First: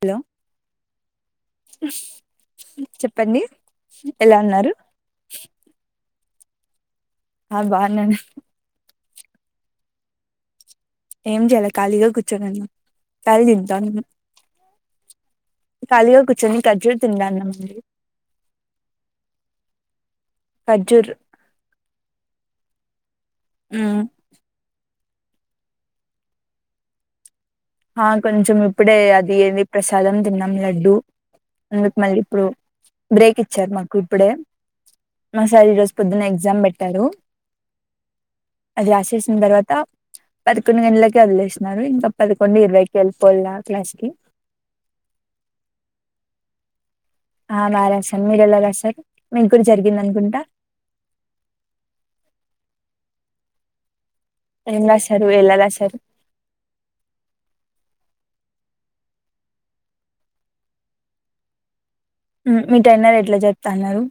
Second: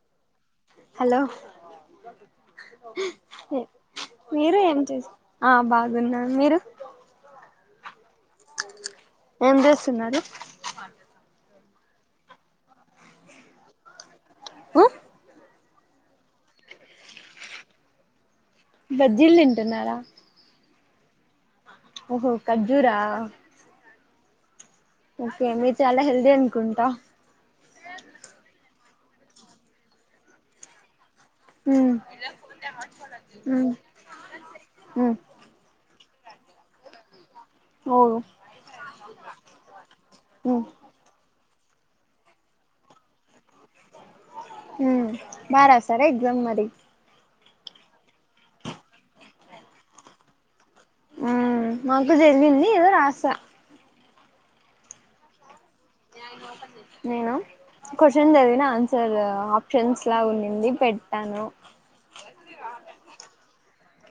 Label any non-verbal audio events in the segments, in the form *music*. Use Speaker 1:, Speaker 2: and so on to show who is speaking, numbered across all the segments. Speaker 1: Hello
Speaker 2: hello
Speaker 1: చెప్పండి ఎలా
Speaker 2: మీరు
Speaker 1: ఉన్నారు,
Speaker 2: ఏం చేస్ ఆ బాగున్న మీరు
Speaker 1: ఆ బాగున్నాను
Speaker 2: ఏం చేస్తున్నారు
Speaker 1: ఏం చేయాల ఖాళీగా కూర్చోనిన్ను తలి తింటానం, ఖాళీగా కూర్చొని ఖర్జూర తిన్న అన్న ముందు
Speaker 2: బజ్జీలు తింటున్నారా
Speaker 1: ఖ్జూర్
Speaker 2: ఓహో ఖజూరా
Speaker 1: ఉ
Speaker 2: ఓకే మీరు చాలా హెల్దీ అనుకుంటా
Speaker 1: ఆ కొంచెం ఇప్పుడే అది ఏది ప్రసాదం తిన్నాం లడ్డు
Speaker 2: ఉమ్
Speaker 1: అందుకు మళ్ళీ ఇప్పుడు బ్రేక్ ఇచ్చారు మాకు ఇప్పుడే
Speaker 2: ఉమ్
Speaker 1: మా సార్ ఈ రోజు పొద్దున్న ఎగ్జామ్ పెట్టాడు
Speaker 2: ఓ
Speaker 1: అది రాసేసిన తర్వాత
Speaker 2: ఉమ్
Speaker 1: పదకొండు గంటలకే వదిలేసినారు ఇంకా ప కొన్ని ఇర్వ కెల్పుల్ క్లాష్కి
Speaker 2: ఉ బాగా రాసర ఎగ్జామ్ మరి
Speaker 1: ఆ బాగా రాసాను మీరు ఎలా రాసారు మీకు కూడా జరిగింది అనుకుంటా,
Speaker 2: మాకు జరిగింది ఏదో రాసా
Speaker 1: ఎం రాసారు ఎలా రాసారు
Speaker 2: నేను క్వశ్చన్ చదిన ఆన్సర్ ఆప్షన్స్ లా ఉంనింది పెట్టాను
Speaker 1: మీ ట్రేనర్ ఎట్లా చెప్తాన్నారు,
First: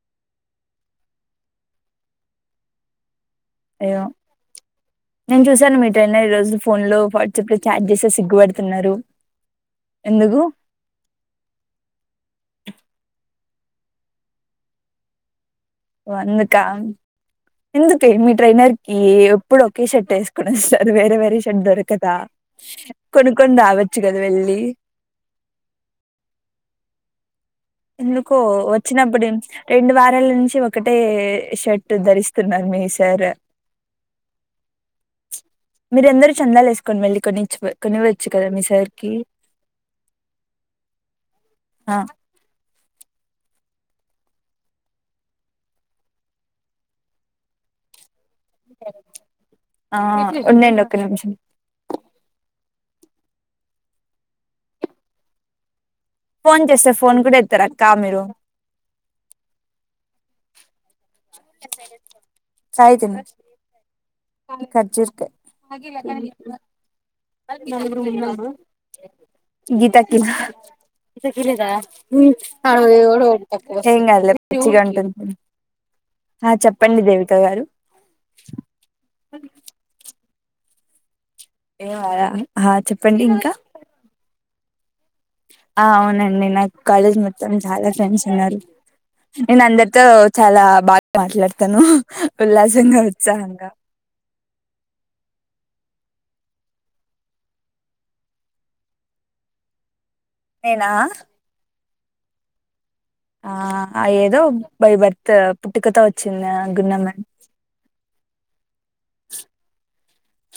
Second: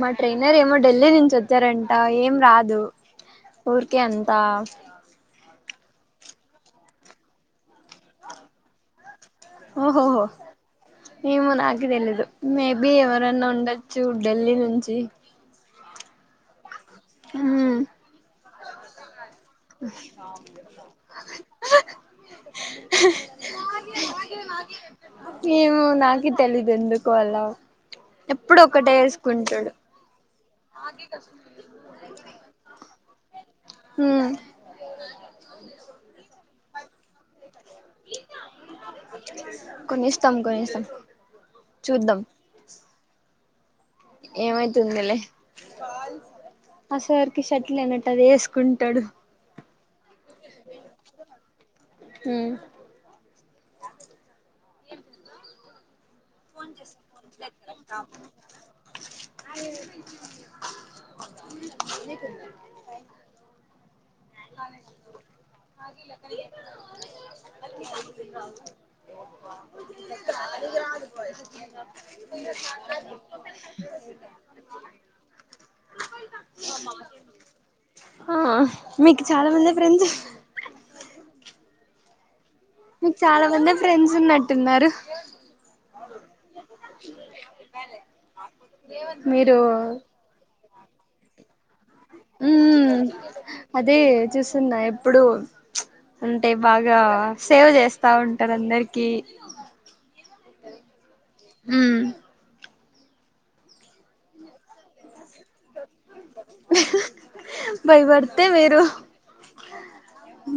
Speaker 2: మా ట్రైనర్ ఏమో ఢిల్లీ నుంచి వచ్చారంట ఏం రాదు ఊర్కే
Speaker 1: అయ్యో
Speaker 2: అంత
Speaker 1: నేను చూశాను మీరు ట్రైన్లో ఈ రోజు ఫోన్ లో వాట్సాప్ లో ఛార్జ్ చేసే సిగ్గుపడుతున్నారు,
Speaker 2: ఓహోహో
Speaker 1: ఎందుకు
Speaker 2: ఏమో నాకు తెలీదు మేబి ఎవరైన్నా ఉండొచ్చు ఢిల్లీ నుంచి
Speaker 1: అందుక
Speaker 2: హ్మ్
Speaker 1: ఎందుకే మీ ట్రేనర్ కి ఎప్పుడు ఒకే షర్ట్ వేసుకొని వస్తారు, వేరే వేరే షర్ట్ దొరకదా కొనుక్కొని రావచ్చు కదా వెళ్ళి
Speaker 2: ఏమో నాకి తెలిదు ఎందుకు అలా
Speaker 1: ఎందుకో
Speaker 2: ఎప్పుడు ఒకటే
Speaker 1: వచ్చినప్పుడు
Speaker 2: వేసుకుంటాడు
Speaker 1: రెండు వారాల నుంచి ఒకటే షర్ట్ ధరిస్తున్నారు మీ సార్
Speaker 2: ఉ
Speaker 1: మీర అందరు చందాలు వేసుకోని వెళ్ళి కొన్ని కోనియచ్చు కదా మీ సార్కి
Speaker 2: కొనిస్తాం కొనిస్తాం చూద్దాం ఏమైతుందిలే ఆ సార్ కి షట్లు లేనట్టు అది వేసుకుంటాడు,
Speaker 1: ఆ ఉండండి ఒక్క నిమిషం
Speaker 2: హు
Speaker 1: ఫోన్ చేస్తే ఫోన్ కూడా ఎత్తరు అక్క మీరు
Speaker 2: అయ్యి
Speaker 1: కాయ్ తిను ఖర్జూరు కాయ్
Speaker 2: *inaudible*
Speaker 1: గీత కి గీత కి ఈలేదా ఉ *unintelligible* ఏం కాదులే మచ్చిగా అంటుంది ఆ చెప్పండి దేవికా గారు
Speaker 2: ఆ మీకు చాలా మంది ఫ్రెండ్స్
Speaker 1: *unintelligible*
Speaker 2: మీకు
Speaker 1: చెప్పండి
Speaker 2: చాలా
Speaker 1: ఇంకా
Speaker 2: మందే ఫ్రెండ్స్ ఉన్నట్టున్నారు
Speaker 1: ఆ అవునండి నాకు కాలేజ్ మొత్తం చాలా ఫ్రెండ్స్ ఉన్నారు
Speaker 2: మీరు
Speaker 1: నేను అందరితో చాలా బాగా మాట్లాడతాను
Speaker 2: హ్మ్
Speaker 1: ఉల్లాసంగా ఉత్సాహంగా
Speaker 2: అదే చూస్తున్నా ఎప్పుడు అంటే బాగా సేవ్ చేస్తా ఉంటారు అందరికి
Speaker 1: నేనా
Speaker 2: ఉ
Speaker 1: ఆ ఏదో బై బర్త్ పుట్టుకతో వచ్చిందా గున్నమ
Speaker 2: బై బర్తే మీరు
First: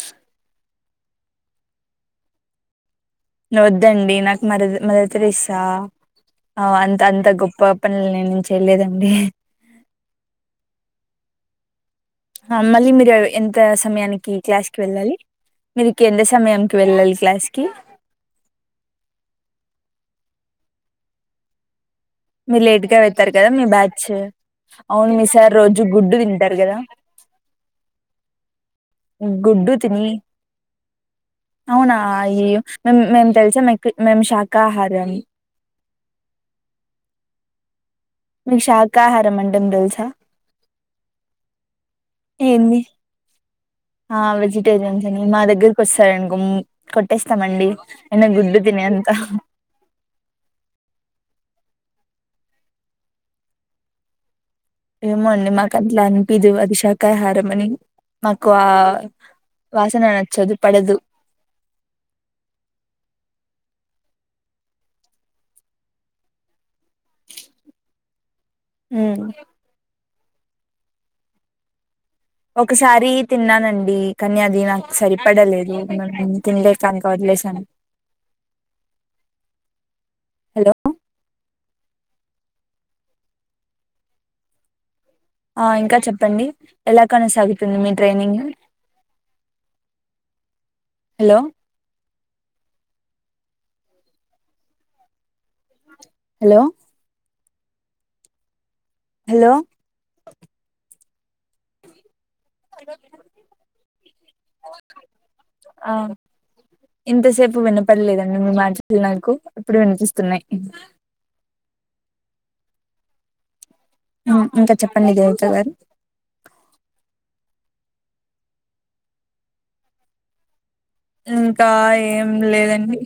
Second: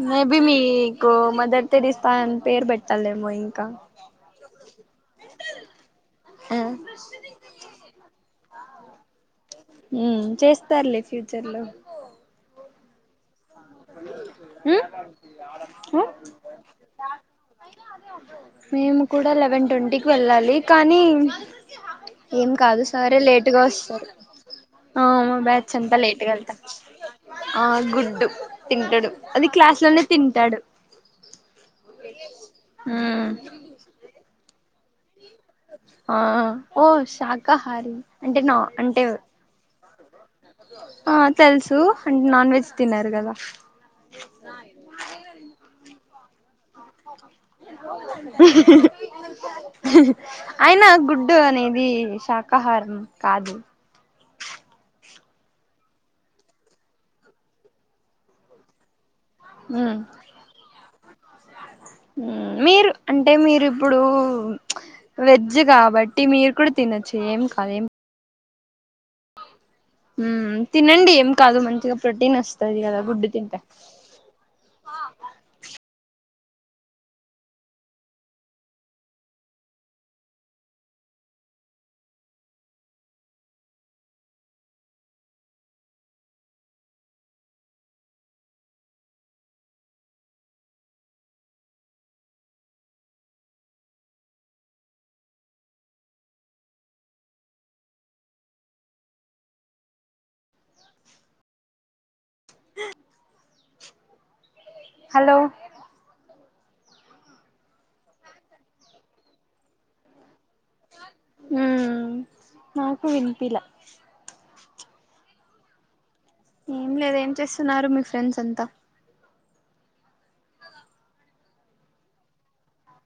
Speaker 2: మేబి మీ గో మదర్ థెరీసా అని పేరు పె తలే మయి
Speaker 1: న వద్దండి నాకు మర మదర్ థెరీసా ఆ అంత అంత గొప్ప నేను నుంచి వెళ్లేదండి
Speaker 2: ఉ చేస్తారులే ఫ్యూచర్ లో
Speaker 1: మమ్మల్ని మీరి ఎన్ త సమయానికి క్లాస్ కి వెళ్ళాలి మీరి
Speaker 2: ఉమ్
Speaker 1: కింద సమయాకి వెళ్ళాలి క్లాస్ కి
Speaker 2: మేము కూడా లెవెన్ ట్వంటీకి వెళ్ళాలి కానీ ఏం
Speaker 1: మీరు
Speaker 2: కాదు
Speaker 1: లేట్ గా
Speaker 2: సారే
Speaker 1: వెళ్తారు కదా
Speaker 2: లేటుగా
Speaker 1: మీ బ్యాచ్
Speaker 2: వస్తారు
Speaker 1: అవును మీ సార్
Speaker 2: బ్యాచ్
Speaker 1: రోజు
Speaker 2: అంతా
Speaker 1: గుడ్డు
Speaker 2: లేటుగా
Speaker 1: తింటారు
Speaker 2: వెళ్తాం
Speaker 1: కదా
Speaker 2: ఆ గుడ్డు తింటడు అది
Speaker 1: గుడ్డు
Speaker 2: క్లాస్ లోనే
Speaker 1: తిని
Speaker 2: తింటాడు
Speaker 1: అవునా అయ్య మే
Speaker 2: ఉమ్
Speaker 1: మేము తెలుసా మీకు మేము శాకాహారం
Speaker 2: ఆ ఓ శాకాహారీ
Speaker 1: మీ శాకాహార మండం తెలుసా
Speaker 2: ఆ తెలుసు అంటే నాన్ వెజ్
Speaker 1: ఏంది
Speaker 2: తినరు కదా
Speaker 1: ఆ వెజిటేరియన్స్ అని మా దగ్గరకి వస్తారనుకో ము కొట్టేస్తామండి ఎన్న గుడ్డు తినేంత
Speaker 2: అయినా గుడ్డు అనేది శాకాహారం కాదు
Speaker 1: ఏమో అండి మాకు అట్లా అనిపిదు అది శాకాహారం అని మాకు ఆ
Speaker 2: ఉమ్
Speaker 1: వాసన నచ్చదు పడదు
Speaker 2: మీరు అంటే మీరిప్పుడు వెజ్ కాబ టి మీరు కూడా తినొచ్చు ఏం కాదు ఏం
Speaker 1: ఉ
Speaker 2: మ్ తినండి ఏం కాదు మంచిగా ప్రోటీన్ వస్తది కదా
Speaker 1: ఒకసారి
Speaker 2: గుడ్డు తింటే
Speaker 1: తిన్నానండి కానీ అది నాకు సరిపడలేదు మ తినలేక ఇంక వదిలేసాను హలో ఆ ఇంకా చెప్పండి ఎలా కొనసాగుతుంది మీ ట్రైనింగ్ హలో ఆ హలో హలో
Speaker 2: హలో
Speaker 1: అ ఇంతసేపు వినపడలేదండి మీ మాటలు నాకు ఇప్పుడు వినిపిస్తున్నాయి.
Speaker 2: ఉ నాకు వినిపియిలా
Speaker 1: ఉ ఇంకా చెప్పండి దేవత గారు
Speaker 2: ఏం లేదు ఏం చేస్తున్నారు మీ ఫ్రెండ్స్ అంత
Speaker 1: ఇంకా ఏం లేదండి.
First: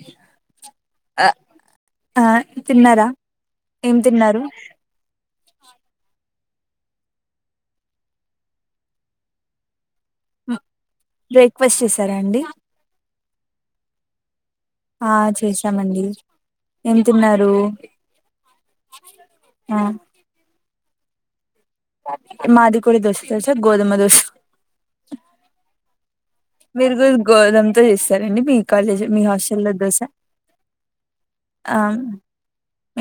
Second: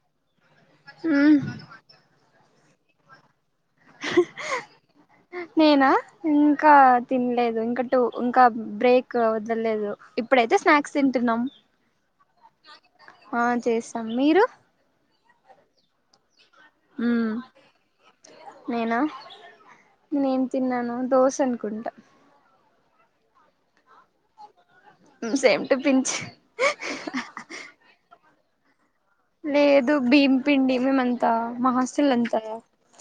Speaker 1: ఆ
Speaker 2: ఉ
Speaker 1: ఆ తిన్నారా ఏం తిన్నారు
Speaker 2: నేనా ఇంకా తినలేదు ఇంక టు ఇంకా బ్రేక్ అవుతలేదు ఇప్పుడైతే స్నాక్ తింటున్నాం
Speaker 1: బ్రేక్ఫాస్ట్ చేసారా అండి
Speaker 2: ఆ చేస్తాం మీరు
Speaker 1: ఆ చేసామండి ఏం
Speaker 2: ఉ
Speaker 1: తిన్నారు
Speaker 2: నేనా
Speaker 1: ఆ
Speaker 2: నేన్ తిన్నను దోశ అనుకుంటా
Speaker 1: మాదికూడ దోశ దోశ గోదుమ దోశ
Speaker 2: సేమ్ టు పించ్
Speaker 1: మీరు గురు గోదమతో జేస్తారండి మీకు క నిజ మీ హా
Speaker 2: లేదు భీమ్ పిండి మేమంతా మహాస్టల్ అంతా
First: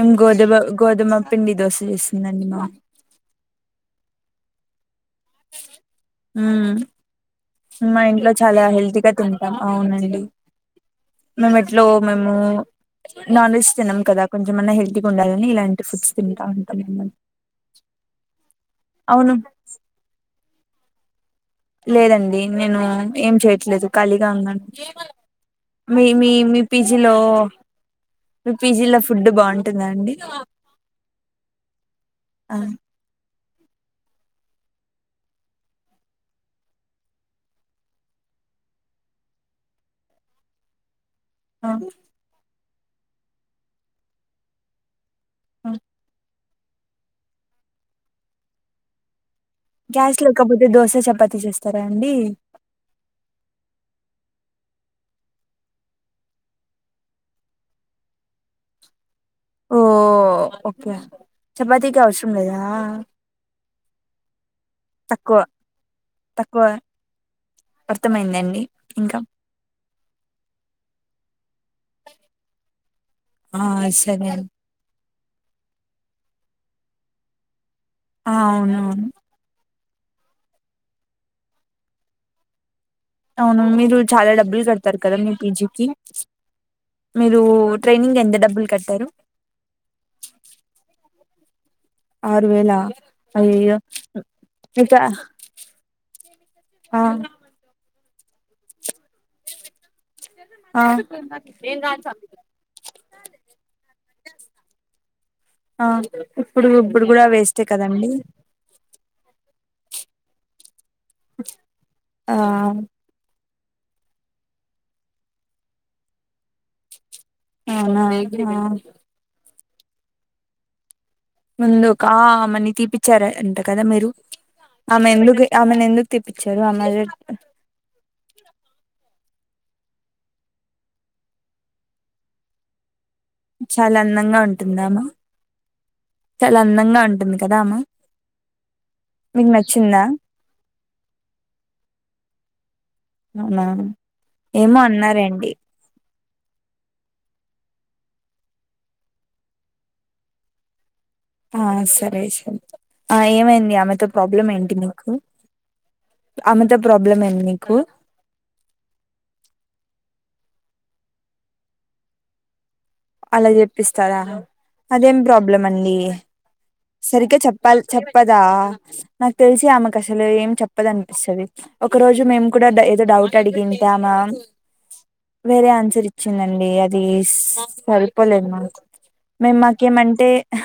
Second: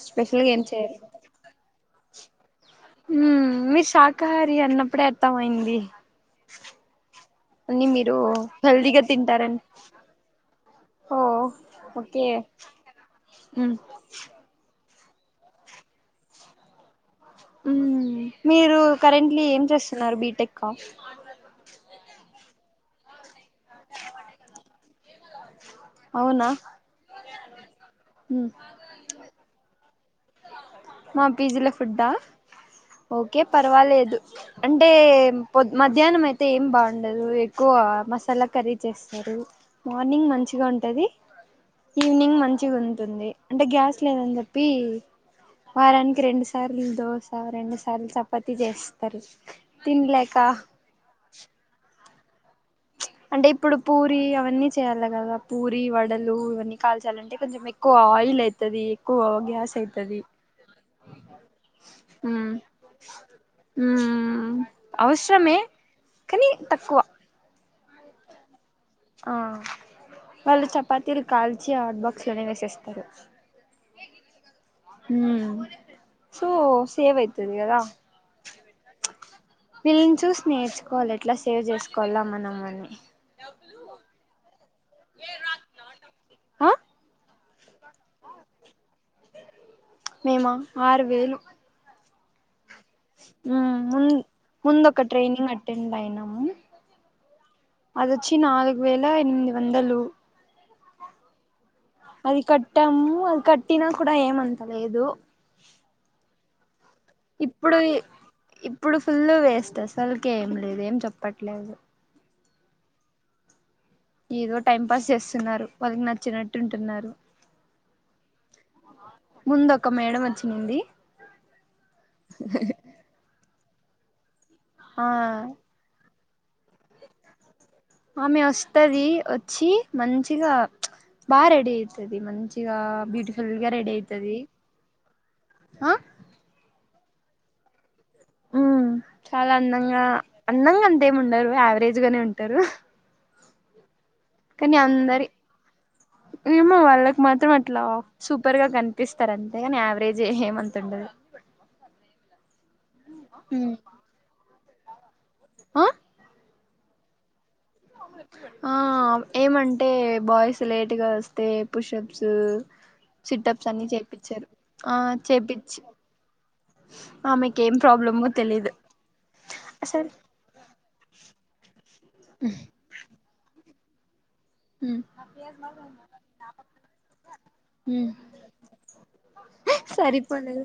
Speaker 1: ఇం
Speaker 2: స్పెషల్గా
Speaker 1: గోధుమ
Speaker 2: ఏం చేయరు
Speaker 1: గోధుమ పిండి దోశ చేసిందండి మామ్
Speaker 2: ఉ మీరు శాకాహారి అన్నప్పుడే అర్థమయింది.
Speaker 1: ఉమ్
Speaker 2: అన్ని
Speaker 1: మా
Speaker 2: మీరు
Speaker 1: ఇంట్లో చాలా
Speaker 2: హెల్దీగా
Speaker 1: హెల్తీగా తింటాం
Speaker 2: తింటారని
Speaker 1: అవునండి.
Speaker 2: ఓ
Speaker 1: మేమిట్లో
Speaker 2: ఓకే
Speaker 1: మేము నాన్ వెజ్
Speaker 2: మ్మ్
Speaker 1: తినం కదా కొంచ కొంచమన్నా హెల్తీగా ఉండాలని ఇలాంటి ఫుడ్స్ తింటా ఉంటాం
Speaker 2: ఉ మీరు
Speaker 1: అవును
Speaker 2: కరెంట్లీ ఏం చేస్తున్నారు బీటెక్ అ
Speaker 1: లేదండి నేను ఏం చేయట్లేదు ఖాళీగా ఉన్నాను. మీ మీ
Speaker 2: అవునా
Speaker 1: మీ పిజీలో
Speaker 2: మ్మ్
Speaker 1: మీ పిజీలో ఫుడ్ బాగుంటుంద అండి
Speaker 2: మా పిజిల ఫుడ్డా
Speaker 1: ఆ
Speaker 2: ఓకే పర్వాలేదు అంటే పొద్ మధ్యాహ్నం అయితే ఏం బాగుండదు ఎక్కువ మసాలా కర్రీ చేస్త స్తారు మార్నింగ్ మంచిగా ఉంటది
Speaker 1: ఆ
Speaker 2: ఈవినింగ్ మంచిగుంటుంది అంటే గ్యాస్ లేదని చెప్పి ఇ
Speaker 1: ఆ
Speaker 2: వారానికి రెండు సార్లు దోశ, రెండు సార్లు చపాతి చేస్తారు.
Speaker 1: గ్యాస్
Speaker 2: తినలేక
Speaker 1: లేకపోతే దోశ, చపాతీ చేస్తారా అండి.
Speaker 2: అంటే ఇప్పుడు పూరి అవన్నీ చేయాలి కదా పూరి, వడలు ఇవన్నీ కాల్చాలంటే కొంచెం ఎ ఎక్కువ ఆయిల్ అయితది ఎక్కువ గ్యాస్
Speaker 1: ఓ
Speaker 2: అయితది
Speaker 1: ఒకే చపాతీకి అవసరం లేదా
Speaker 2: ఉ
Speaker 1: తక్కువ
Speaker 2: అవసరమే కానీ తక్కువ
Speaker 1: అర్థమైందండి ఇంగ్
Speaker 2: ఆ వాళ్ళు చపాతీలు కాల్చి హాట్ బాక్స్ లోనే వేసేస్తారు.
Speaker 1: ఆ సరే అ *inaudible*
Speaker 2: ఊ సో సేవ్ అయితది కదా
Speaker 1: ఆ అవునవును
Speaker 2: వీళ్ళని చూసి నేర్చుకోవాలి ఎట్లా సేవ్ చేసుకోవాల మనం మనీ
Speaker 1: అవును మీరు చాలా డబ్బులు గడతారు కదా మీర్ పిజికి
Speaker 2: ఆ
Speaker 1: మీరు ట్రైనింగ్ ఎంత డబ్బులు కట్టారు
Speaker 2: మేమా ఆరు వేలు
Speaker 1: ఆరు వేల
Speaker 2: ఉమ్
Speaker 1: అయ్యయ్యో
Speaker 2: ముందు ముందు
Speaker 1: ఇక
Speaker 2: ఒక ట్రైనింగ్ అటెండ్ అయినాము
Speaker 1: ఆ
Speaker 2: అదొచ్చి నాలుగు వేల ఎనిమిది వందలు
Speaker 1: ఆ
Speaker 2: అది కట్టామ్ అది కట్టినా కూడా ఏం అంతలేదు
Speaker 1: ఆ ఇప్పుడు ఇప్పుడు కూడా వేస్టే
Speaker 2: ఇప్పుడు
Speaker 1: కదండి
Speaker 2: ఇప్పుడు ఫుల్ వేస్ట్ అసలుకి ఏం లేదు ఏం చెప్పట్లేదు
Speaker 1: ఆ
Speaker 2: ఏదో టైం పాస్ చేస్తున్నారు వాళ్ళకి నచ్చినట్టు ఉంటున్నారు
Speaker 1: ఆవునా ఆ
Speaker 2: ముందు ఒక మేడం వచ్చి నింది
Speaker 1: ముందు ఒక ఆమెని తీపిచ్చారు అంట కదా మీరు
Speaker 2: ఆ
Speaker 1: ఆమె ఎందుకు ఆమెను ఎందుకు తీప్పిచారు అన్న జె
Speaker 2: ఆమె వస్తది వచ్చి మంచిగా బాగా రెడి అయితది మంచిగా బ్యూటిఫు
Speaker 1: చాలా అందంగా ఉంటుందా ఆమె
Speaker 2: ఆ
Speaker 1: చాలా అందంగా ఉంటుంది కదా ఆమె
Speaker 2: చాలా అందంగా అందంగా అంతే ఏమి ఉండరు యావరేజ్ గానే ఉంటరు.
Speaker 1: ఆ ఏమో
Speaker 2: అందరి
Speaker 1: అన్నారండి
Speaker 2: ఏమో వాళ్ళకి మాత్రం అట్లా సూపర్ గా కనిపిస్తారు అంతేగాని యావరేజ్ ఏమంతా ఉండదు
Speaker 1: ఆ సరే సరే ఆ ఏమైంది ఆమెతో ప్రాబ్లం ఏంటి మీకు
Speaker 2: అ
Speaker 1: ఆమెతో ప్రాబ్లం ఏంది నీకు
Speaker 2: మా అమ్మ ఎప్పుడు పె ఆ ఏమంటే బాయ్స్ లేట్ గా వస్తే పుషప్స్
Speaker 1: అలా
Speaker 2: సిటప్స్ అన్ని
Speaker 1: చెప్పిస్తారా
Speaker 2: చేపిచ్చారు ఆ
Speaker 1: అదేం ప్రాబ్లమ్
Speaker 2: చేపిచ్చి
Speaker 1: అండి సరిగా
Speaker 2: ఆమెకి ఏం
Speaker 1: చెప్పాల్
Speaker 2: ప్రాబ్లమో
Speaker 1: చెప్పదా
Speaker 2: తెలీదు
Speaker 1: నాకు తెలిసి ఆమెకు అసలు ఏం చెప్పదని పిస్తది ఒక రోజు మేము కూడా ద ఏదో డౌట్ అడిగింతామా
Speaker 2: ఉమ్
Speaker 1: వేరే ఆన్సర్ ఇచ్చిందండి అది
Speaker 2: ఉమ్
Speaker 1: సరిపోలేదు మాకు మేము మాకేమంటే
Speaker 2: సరిపోలేదు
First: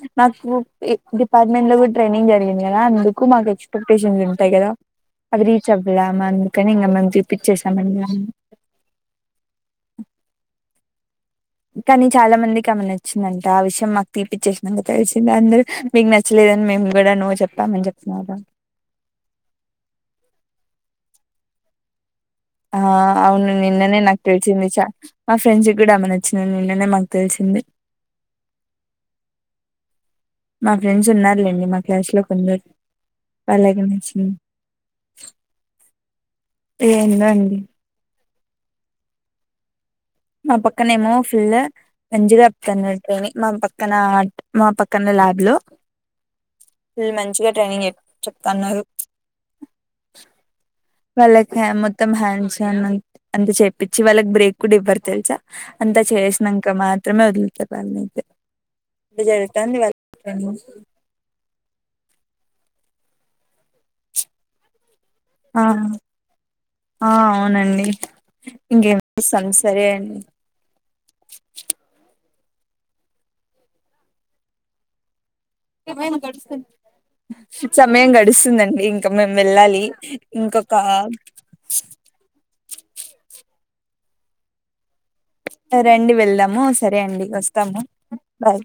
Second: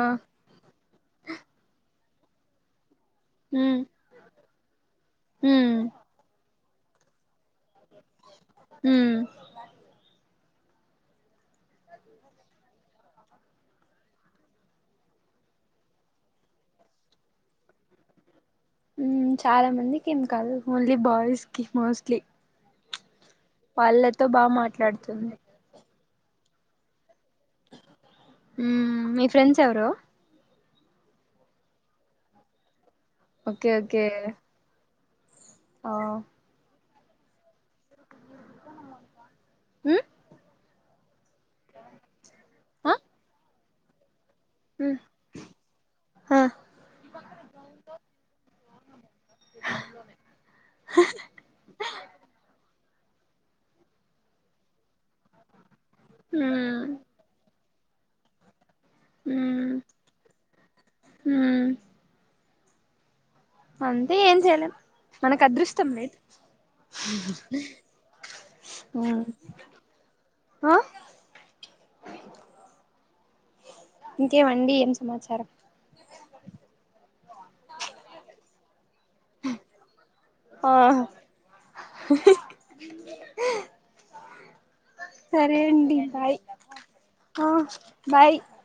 Speaker 2: ఆ
Speaker 1: మా ఉప్ ఏ డిపార్ట్మెంట్ లో గూడా ట్రైనింగ్ జరిగింది గదా అందు ఎక్కువ మార్క్
Speaker 2: ఉమ్
Speaker 1: ఎక్స్పెక్టేషన్స్ ఉంటాయి కదా అది రీచ్
Speaker 2: ఉమ్
Speaker 1: అవ్వలే అందుకని ఇంకా మంచిగా పిక్ చేశామండి మనం
Speaker 2: ఉమ్
Speaker 1: కానీ చాలా మంది కమనచ్ చ్చిందంట ఆ విషయం మాకు తీపిచ్చేసినక తెలిసింది అందరూ మీకు నచ్చలేదని మేము గూడ నో చెప్పామని జెప్ప నాద
Speaker 2: ఉమ్ చాలా మందికి ఏం కాదు ఓన్లీ బాయ్స్ కి మోస్ట్లీ
Speaker 1: ఆ అవును నిన్ననే నాకు
Speaker 2: వాళ్ళతో బాగా
Speaker 1: తెలిసింది చ
Speaker 2: మాట్లాడుతుంది
Speaker 1: మా ఫ్రెండ్స్ గూడా ఆమె నచ్చిందని నిన్ననే మాకు తెలిసింది
Speaker 2: ఉమ్ మీ ఫ్రెండ్స్ ఎవరు
Speaker 1: మా ఫ్రెండ్స్ ఉన్నారులేండి మా క్లాస్ లో కొందరు
Speaker 2: ఓకే
Speaker 1: వాళ్ళకి
Speaker 2: ఓకే
Speaker 1: నచ్చింది
Speaker 2: ఆ
Speaker 1: ఏందో అండి
Speaker 2: హ్
Speaker 1: మా పక్కనేమో ఫుల్ మంచిగా
Speaker 2: ఆ
Speaker 1: చెప్తున్నారు ట్రైని మా పక్కనా మా
Speaker 2: ఉమ్
Speaker 1: పక్కన ల్యాబ్లో
Speaker 2: ఆ
Speaker 1: ఫుల్లు మంచిగా ట్రైనింగ్ చెప్ చెప్తన్నారు. వాళ్ళకి హ మొత్తం హ్యాండ్స్ ఆన్ అంత అంత చేపిచ్చి వాళ్ళకు బ్రేక్ కూడా ఇవ్వరు తెలుసా. అంతా
Speaker 2: ఉమ్
Speaker 1: చేసినంకా మాత్రమే వదులుతరు వాళ్ళనైతే. జరుగుతాంది వా *inaudible* ట్రైనింగ్.
Speaker 2: హ్ అంతే ఏంచేయలేం.
Speaker 1: ఆ ఆ అవునండి ఇంకేం
Speaker 2: ఉమ్
Speaker 1: చేస్తాం సరే అండి.
Speaker 2: ఆ ఇంకేమండి, ఏం సమాచారం.
Speaker 1: సమయం గడుస్తుందండి. ఇంకా మేం వెళ్ళాలి ఇంకొకా
Speaker 2: ఆ సరే
Speaker 1: ఆ
Speaker 2: అండి
Speaker 1: రండి
Speaker 2: బాయ్
Speaker 1: వెళ్దాము, సరే అండి
Speaker 2: ఆ
Speaker 1: వస్తాము బాయ్.